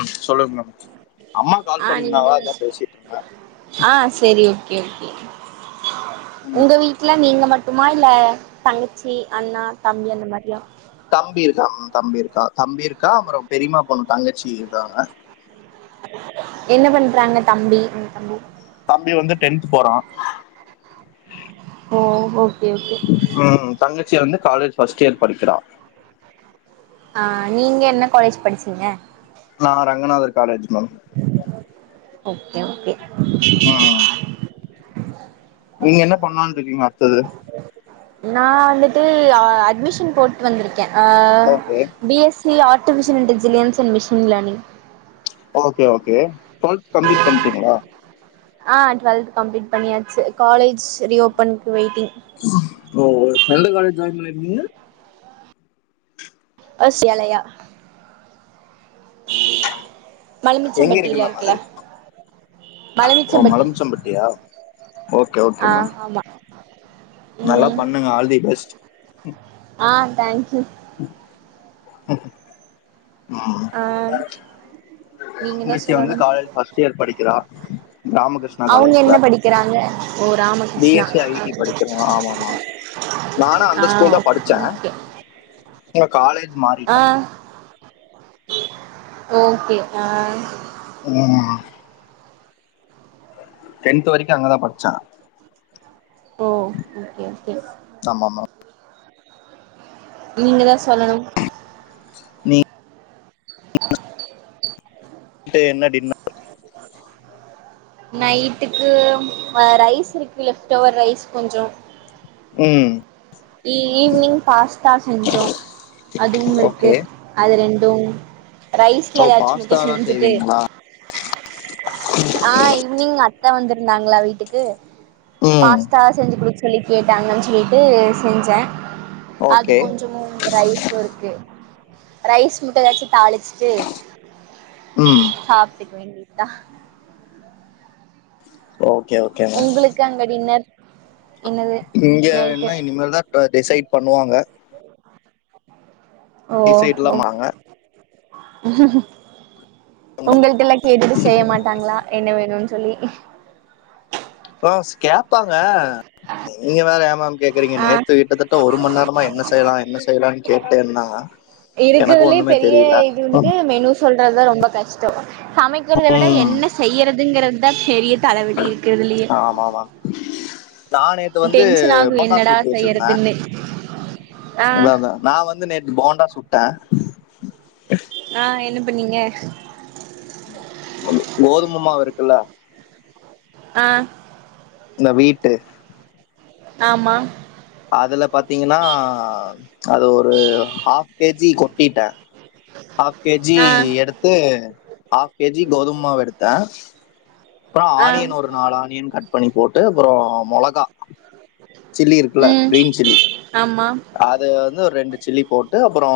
அ சொல்லுங் மேம் அம்மா கால் ஆ நீங்க பண்ணிந்தாங்க தா அதா பேசிட்ருந்த ஆ செரி ஓகே ஓகே உங்க வீட்ல நீங்க மட் ட்டுமா இல்ல தங்கச்சி அண்ணா தம்பி அந்த மாரிலா தம்பி இருக்கா தம்பி இருக்கா தம்பி இருக்கா அப்றம் பெரிம்மா பொண்ணு தங்கச்சி இருக்காங்க என்ன பண்றாங்க தம்பி உங் தம்பி தம்பி வந்து டென்த்து போறா ஓ ஓகே ஓகே ம் தங்கச்சி வந்து காலேஜ் ஃபர்ஸ்ட் இயர் படிக்கிறா ஆ நீங்க என்ன காலேஜ் படிச்சீங்க நானா Ranganathar college ma'am okay okay ஆ நீங்க என்ன பண்லான்னு இருக்கீங்க அடுத்தது நா வந்துட்டு அட்மிஷன் போட்டு வந்திருக்கே ஆ okay B S C artificial intelligence and machine learning okay okay twelfth complete பண்ணிட்டீங்களா ஆ டுவெல்த் கம்ப்ளீட் பண்ணியாச்சு காலேஜ் ரீ ஓப்பன்க்கு வெயிட்டிங் ஓ எந்த காலேஜ் ஜாயின் பண்ணி இருக்கீங்க எஸ்யாலயா எங்க இருக்கு மலுமிச்சம்பட்டியில மேம் இருக்குல அது ஓ மலுமிச்சம்பட்டி மலம்சம்பட்டியா ஓகே ஓகே ஆ மேம் ஆமா நல்லா ம் பண்ணுங்க ஆல் தி பெஸ்ட் ஆ தேங்க்யூ ஆ நீங்க தா தங்கச்சி வந்து சொல்லணும் காலேஜ் ஃபஸ்ட் இயர் படிக்கிறா ராமகிருஷ்ணா காலேஜ்ல க்கிறாங்க ஓ ராமகிருஷ்ணா பிஎஸ்சி ஐடி படிக்கிறோம் ஆமா ஆ ஓ ச இப்ப காலேஜ் ஆ மாறிட்டே ஓகே ஆ [inaudible] டென்த் வரைக்கு அங்கதா படிச்சா ஓ ஓகே ஓகே ஆமா ஆமா நீங்கதா சொல்லணும் நீ [inaudible] ட்டு என்ன டின் நைட்டுக்கு ரைஸ் இருக்கு லெஃப்ட் ஓவர் ரைஸ் கொஞ்சோ ம் ஈ ஈவ்னிங் பாஸ்தா செஞ்சோ அதுவும் இருக்கு ஓகே அது ரெண்டும் ஓ ரைஸ்ல எதாச்சு பாஸ்தா மட்டு தான் செஞ்சிட்டு செய்வீங்களா ஆ ஈவ்னிங் அத்த வந்திருந்தாங்களா வீட்டுக்கு ம் பாஸ்தா செஞ்சு குடு சொல்லி கேட்டாங்கன்னு சொல்லிட்டு செஞ்சே அது ஓகே கொஞ்சோ ரைஸ்சு இருக்கு ரைஸ் முட்ட எதாச்சு தாளிச்சுட்டு ம் சாப்டுக்க வேண்டியதா ஓகே ஓகே மேம் க்கு அங்க டின்னர் என்னது இங்க நைட்டு என்ன இனிமேல்தா டிசைட் பண்ணுவாங்க ஓ ஓ டிசைட்லாம் வாங்க உங்கள்ட்ட எல்லா கேட்டுட்டு செய்ய மாட்டாங்களா என்ன வேணுன்னு சொல்லி ஆ ஸ் கேப்பாங்க நீங்க வேற ஏ மேம் கேக்குறீங்க ஆ நேத்து கிட்டத்தட்ட ஒரு மண் நேரமா என்ன செய்யலா என்ன செய்யலான்னு கேட்டே இருந்தாங்க எனக்கு ஒண்ணுமே தெரியல ஏ மெனு சொல்றதுதா ரொம்ப கஷ்டோ சமைக்கிறத விட ம் என்ன செய்யறதுங்கிறது தா பெரிய தலவலி இருக்குறதுலே ஆமா ஆமா நா நேத்து வந்து டென்ஷன் ஆகு போண்டா என்னடா சுட்டு வச்சிருந்தே செய்யறதுன்னு ஆ அதா அதா நா வந்து நேத்தி போண்டா சுட்டே ஆ என்ன பண்ணீங்க கோதும மாவு இருக்குல்ல ஆ இந்த வீட்டு ஆமா அதுல பாத்தீங்கன்னா அது ஒரு ஹாஃப் கேஜி கொட்டிட்டே ஹாஃப் கேஜி ஆ எடுத்து ஹாப் கேஜி கோதும மாவு எடுத்தே அப்புற ஆ ஆனியன் ஒரு நாலு ஆனியன் கட் பண்ணி போட்டு அப்புற மொளகா சில்லி இருக்குல ம் கிரீன் சில்லி ஆமா அது வந்து ஒரு ரெண்டு சில்லி போட்டு அப்புறோ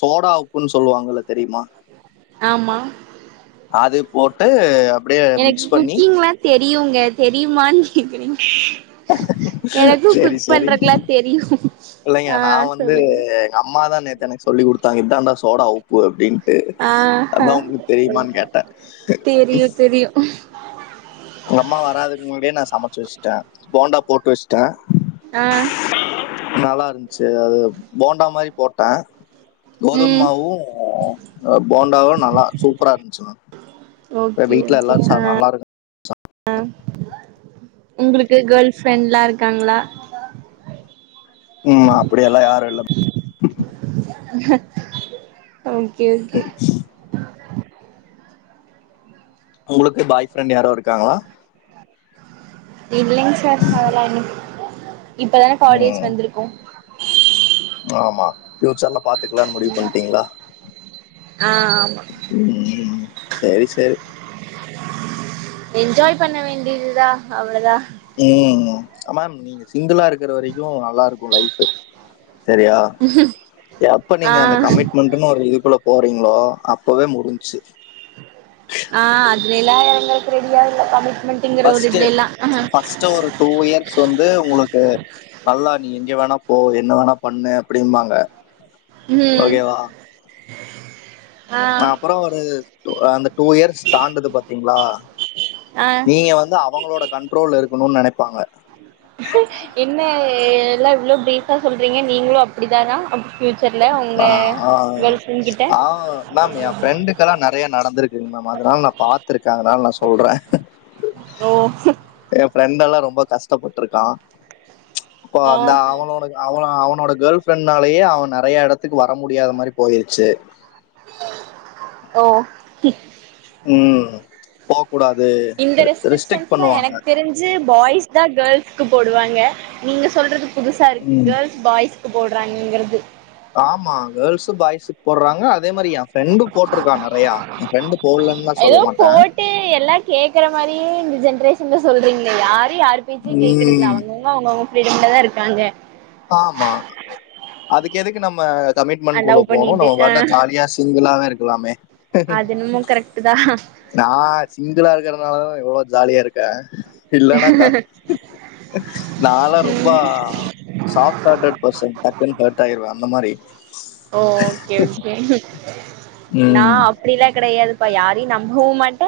சோடா உப்புன்னு சொல்லுவாங்கல்ல தெரியுமா ஆமா அது போட்டு அப்படியே எனக்கு மிக்ஸ் பண்ணி குக்கிங்ல்லா தெரியுங்க தெரியுமானு கேக்குறீங்க எனக்கு சரி குக் சரி பண்றக்குலா தெரியு ஆ சொல்லுங்க அம்மாதா நேத்து எனக்கு சொல்லி குடுத்தாங்க இதான்டா சோடா உப்பு அப்டின்னு ட்டு ஆ ஹா அதா உங்களுக்கு தெரியுமான்னு கேட்டே தெரியு [unintelligible] உங்க அம்மா வராதுக்கு முன்னடியே நான் சமைச்சு வெச்சுட்டே போண்டா போட்டு வெச்சுட்டே அ நல்லா இருந்துச்சு அது போண்டா மாரி போட்டே ம் கோதுமாவு போண்டாவு நல்லா சூப்பரா இருந்துச்சுங்க இப்ப ஓகே வீட்ல எல்லாரு ச நல்லா இருக்கு அ உங்களுக்கு கேர்ள் ஃப்ரெண்ட்லா இருக்காங்களா உம் அப்படியல்லா யாரு இல்ல ஓகே ஓகே உங்களுக்கு பாய் ஃப்ரெண்ட் யாரு இருக்காங்களா இல்லைங்க சார் அதெல்லா இல்ல இப்பதான காலேஜ் ம் வந்திருக்கோ ஆமா ஃபியூச்சர்ல பாத் த்துக்கலானு முடிவு பண்ணிட்டீங்களா ஆ ஆமா ம் சேரி சேரி என்ஜாய் பண்ண வேண்டியதுதா அவ்வளதா ம் ஆம நீங்க சிங்கிளா இருக்கிற வரைக்கு நல்லா இருக்கும் லைஃப் ஃபு சரியா எப்ப ஆ நீங்க அந்த கமிட்மென்ட் ன்னு ஒரு இதுக்குள்ள போறீங்களோ அப்பவே முடிஞ்ச்சு ஆ அதுலெல்லா எங்களுக்கு ரெடியா இல்ல கமிட்மெண்ட்டுங்குற ஒரு ஃபர்ஸ்ட் இதுலெல்லா ஃபர்ஸ்ட் ஒரு டூ இயர்ஸ் வந்து உங்களுக்கு நல்லா நீ எங்க வேணா போ என்ன வேணா பண்ணு அப்படிம்பாங்க ம் ஓகேவா ஆ அப்பறோ ஒரு அந்த டூ இயர்ஸ் தாண்டுது பாத்தீங்களா ஆ நீங்க வந்து அவங்களோட கண்ட்ரோல்ல இருக்கணு நெனைப்பாங்க என்ன எல்லா இவ்ளோ பிரீஃபா சொல்றீங்க நீங்களு அப்டிதானா ஃபியூச்சர்ல உங்க ஆ ஆ கேர்ள் ஃப்ரெண்ட் கிட்ட ஆ மேம் எ ஃப்ரெண்டுக்கெல்லா நறைய நடந்திருக் செரி மேம் அதனால நா பாத்திருக்க அதனால நா சொல்ற ஓ எ ஃப்ரெண்டெல்லா ரொம்ப கஷ்ட்டப்பட்ருக்கா இப்ப ஆ அந்த அவ ஒனக்கு அவள அவனோட கேள் ஃப்ரெண்ட்னாலேயே அவ நறைய எடத்துக்கு வர முடியாத மாரி போயிருச்சு ஓ ம் போ கூடாது ரிஸ்டெக்ட் பண்ணுவாங்க ச்சி பாய்ஸ் தா கேர்ள்ஸ்க்கு போடுவாங்க நீங்க சொல்றது புதுசா இருக்கு ம் கேர்ள்ஸ் பாய்ஸ்க்கு போடுறாங்கங்கிறது ஆமா கேர்ள்ஸ் பாய்ஸ்க்கு போடுறாங்க அதே மாரி‌ எ ஃப்ரெண்டு போட்டுருக்கா நறையா எ ஃப்ரெண்டு போடலன்லா சொல்ல ஏதோ மாட்ட போட்டு எல்லா கேக்குற மாரியே இந்த ஜென்ரேஷன்ல சொல்றீங்ளே யாரு யாரு பேச்சயு கேக்குறதுல ம் அவங் க அவுங்க அவுங்க ஃப்ரீடம்லா தா இருக்காங்க ஆமா அதுக் எதுக்கு நம்ம அ கமிட்மெண்ட்குள்ள லவ் போணு பண்ணிட்டு நம்ம ஆ பாட்ல ஜாலியா சிங்கிளாவே இருக்கலாமே அது என்னமோ கரெக்ட்டு தா நா சிங்கிளா இருக்கறதுனாலதா இவ்ளோ ஜாலியா இருக்க இல்லானாக்கா நாலா ரொம்ப ம் சாஃப்ட் ஹாட்டடு பர்சன் டக்குன் ஹர்ட் ஆயிருவ அந்த மாரி ஓகே ம் அப்டில கெடையாதுப்பா யாரையு நம்பவு மாட்ட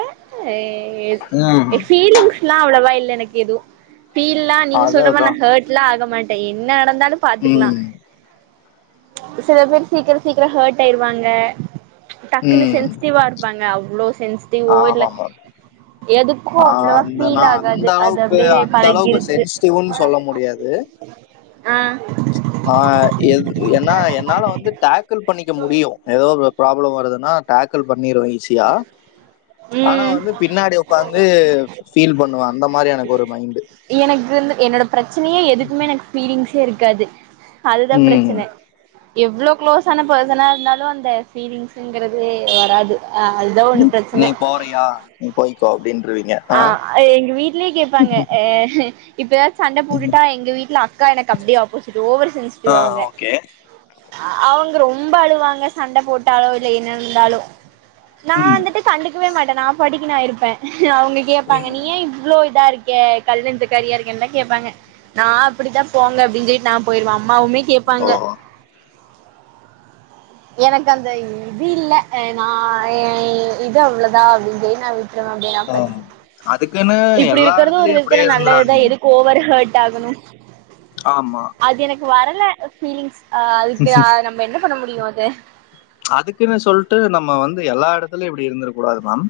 ம் எ ஃபீலிங்ஸ் லா அவ்ளோவா இல்ல எனக்கு எது ஃபீல்லா நீங்க சொல்ற அதான் மாரி நா அதான். ஹர்ட்ல்லா ஆக மாட்ட என்ன நடந்தாலு பாத்துக்கலா ம் சில பேர் சீக்கிரோ சீக்கிரோ ஹர்ட் ஆயிருவாங்க டக்குன்னு ம் சென்சிட்டிவா இருப்பாங்க அவ்ளோ சென்சிட்டிவோ இல்ல எது ஆ அந்தனா அந்த அந்த அளவுக்கு அப்டியே அந்த அளவுக்கு பழகிருச்சு சென்சிட்டிவ்ன்னு சொல்ல முடியாது ஆ ஆ எது எனா என்னால வந்து டேக்கிள் பண்ணிக்க முடியு ஏதோ ஒரு ப்ராப்ளம் வருதுன்னா டேக்கல் பண்ணிருவ ஈஸியா ஆனா ம் வந்து பின்னாடி ஒக்காந்து ஃபீல் பண்ணுவ அந்த மாரி எனக்கு ஒரு மைண்ட் எனக்குந்து என்னோட பிரச்சனையே எதுக்குமே எனக்கு ஃபீலிங்ஸே இருக்காது அதுதா ம் பிரச்சன எவ்ளோ க்ளோஸ் ஆன பேர்சனா இருந்தாலு அந்த ஃபீலிங்ஸுங்குறது வராது அ ஒன்னு நீ பிரச்சன போறியா நீ போய்கோ அப்டின்றுவீங்க ஆ எங்க வீட்லயே கேப்பாங்க அ இப்ப எதாது சண்ட ம். போட்டுட்டா எங்க வீட்ல அக்கா எனக்கு அப்டியே ஆப்போசிட் ஓவர் சென்சிட்டிவ் ஆ அவுங்க ஓகே அவுங்க ரொம்ப அழுவாங்க சண்ட போட்டாலோ இல்ல என்ன இருந்தாலு நா ம் வந்துட்டு கண்டுக்கவே மாட்ட நா பாட்டுக்கு நா இருப்ப அவுங்க கேப்பாங்க ம். நீ ஏ இவ்ளோ இதா இருக் க கல் நெஞ்ச காரியா இருக்கன்லா கேப்பாங்க நா அப்படித்தா போங்க அப்டின்னு சொல்லிட்டு நா போயிருவ அம்மாவுமே ஓ கேப்பாங்க எனக்கு அந்த இது இல்ல நா எ இது அவ்ளோதா அப்டின் சொல்லி நா விட் ருவ அப்டே நா ஆ. பாட்டிக்கி அதுக்குன்னு இப்புடி எல்லா இருக்குறது ஒரு இடத்துலயும் இப்படியே விதத்துல நல்லதுதா இருந்துடாதீங்க எது ஓவர் ஹட் ஆகணு ஆமா அது எனக்கு வரல ஃபீலிங்ஸ் அ அதுக்கு நம்ம என்ன பண்ண முடியு அது அதுக்குன்னு சொல்ட்டு நம்ம வந்து எல்லா எடத்துலயு இப்டி இருந்திட கூடாது மேம்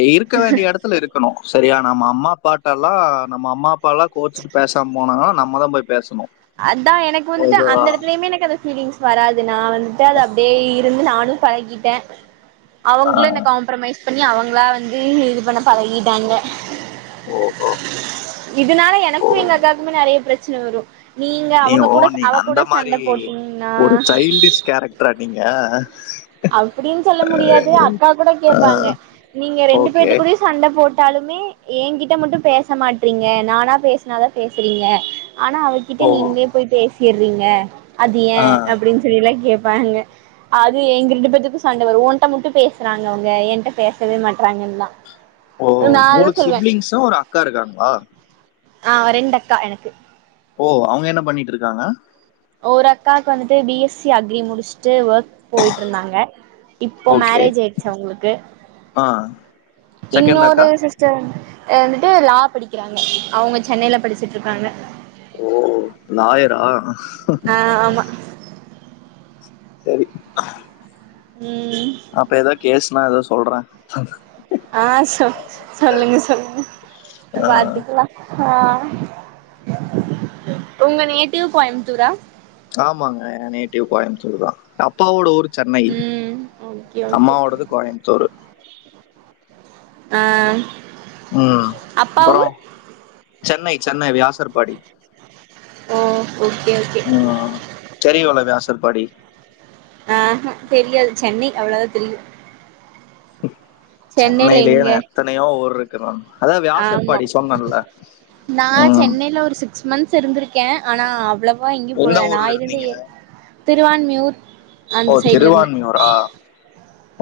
எ இருக்க வேண்டிய எடத்துல இருக்கணு சரியா நம்ம அம்மா பாட்டல்லா நம்ம அம்மா அப்பால்லா கோச்சிட்டு பேசாம போனா நம்ம தா போய் பேசணு அதா எனக்கு வந்துட்டு அந்த எடத்துலயுமே எனக்கு அது ஃபீலிங்ஸ் வராது நா வந்துட்டு அது அப்டியே இருந்து நானும் பழகிட்டே அவங்களு என்ன ஆஹ் காம்ப்ரமைஸ் பண்ணி அவங்களா வந்து இது பண்ண பழகிட்டாங்க ஓஹோ இதனால ஓ எனக்கு எங்க அக்காக்குமே நெறைய பிரச்சன வரு நீங்க நீ அவங்க ஓ கூட நீ அவ அந்த கூட மாதிரி சண்ட போட்டீங்ன்னா ஒரு சைல்டிஷ் கேரக்டரா நீங்க அப்டின் சொல்ல முடியாது அக்கா கூட கேப்பாங்க நீங்க ரெண்டு ஓகே பேத்து கூடயு சண்ட போட்டாலுமே எ கிட்ட மட்டு பேச மாட்றீங்க நானா பேசினாதா பேசுறீங்க ஆனா அவ கிட்ட ஓ நீங்களே போய் பேசிறீங்க அது ஏ ஆஹ் அப்டின் சொல்லிலா கேப்பாங்க அது எங்க ரெண்டு பேத்துக்கு சண்ட வரு ஒன்ட்ட மட்டு பேசுறாங்க அவுங்க என்ட பேசவே மாட்டறாங்கன்லா ஓ மூனு சிப்லிங்சு ஒரு அக்கா இருக்காங்ளா ஆ ரெண்டக்கா எனக்கு ஓ அவுங்க என்ன பண்ணிட் இருக்காங்க ஓர் அக்காக்கு வந்து பி எஸ் சி அக்ரி முடிச்ட்டு ஒர்க் போய்ட்டு இருந்தாங்க இப்போ ஓகே மேரேஜ் ஆயி்டுச்சு அவுங்ளுக்கு ஆ செகண்ட் அக்கா இன்னொரு சிஸ் டர் வந்துட்டு லா படிக்கிறாங்க அவங்க சென்னைல படிச்சிட்டு இருக்காங்க ஓ நாயரா அ ஆமா சரி ம் அப்ப ஏதா கேசுனா ஏதோ சொல்றே ஆ சொ சொல்லுங்க சொல்லுங்க ஆஹ் பாத்துக்லா ஆ உங்க நேட்டிவ் கோயம்புத்தூரா ஆமாங்க எ நேட்டிவ் கோயம்புத்தூர் தா அப் அப்பாவோட ஊர் சென்னை ம் ஓகே ஓகே அம்மாவோடது கோயம்புத்தூரு ஆ ம் அப்பா அப்றோ ஊர் சென்னை சென்னை வியாசர்பாடி ஓ ஓகே ஓ ஆ தெரியுல வியாசர்பாடி அஹா தெரியாது சென்னை அவ்ளதா தெரியு சென்னையில சென்னையிலியே எங்க எத்தனையோ ஊர் இருக்கு அதா ஆமா வியாசர்பாடி சொன்னன்ல நா சென்னைல ஒரு சிக்ஸ் மந்த் இருந்திருக்கே ஆனா அவ்ளவா எங்கயு எந்த போனதில்ல நா ஊர்ல இருந்த இருந்தீங்க? ஏ திருவான்மியூர் ஓ அந்த சைட்ல இருந்தே திருவான்மியூரா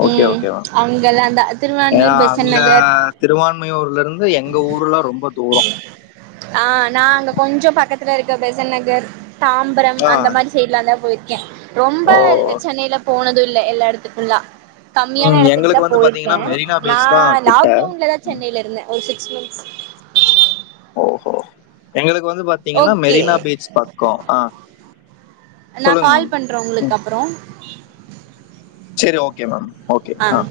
ம் அங்கதா ந்த திருவா ஏ அங்க திருவான்மியூர்ல இருந்து எங்க ஊர்லா ரொம்ப துரோ ஆ நா அங்க கொஞ்சோ பக்கத்துல இருக்க பெசன் நகர் தாம்பரம் ஆ. அந்த மாரி சைட்லா தா போயிருக்கே ரொம்ப ஓ! சென்னைல போனது இல்ல எல்லா இடத்துக்குல்லா கம்மியான ம். இடத்துக்குதா எங்களுக்கு வந்து போயிருக்கே பாத்தீங்கன்னா மெரினா நா பீச் தான் கிட்ட. லாக்டவுன்லதா சென்னையில இருந்தே ஒரு சிக்ஸ் மந்த்ஸ் ஓ ஹு எங்களுக்கு வந்து பாத் தீங்கன்னா ஓகே மெரினா பீச் பக்கோ ஆ நா சொல்லுங்க மேம் கால் பண்றே உங்களுக்கு ம். அப்புறோ செரி ஓகே மேம் ஓகே ஆ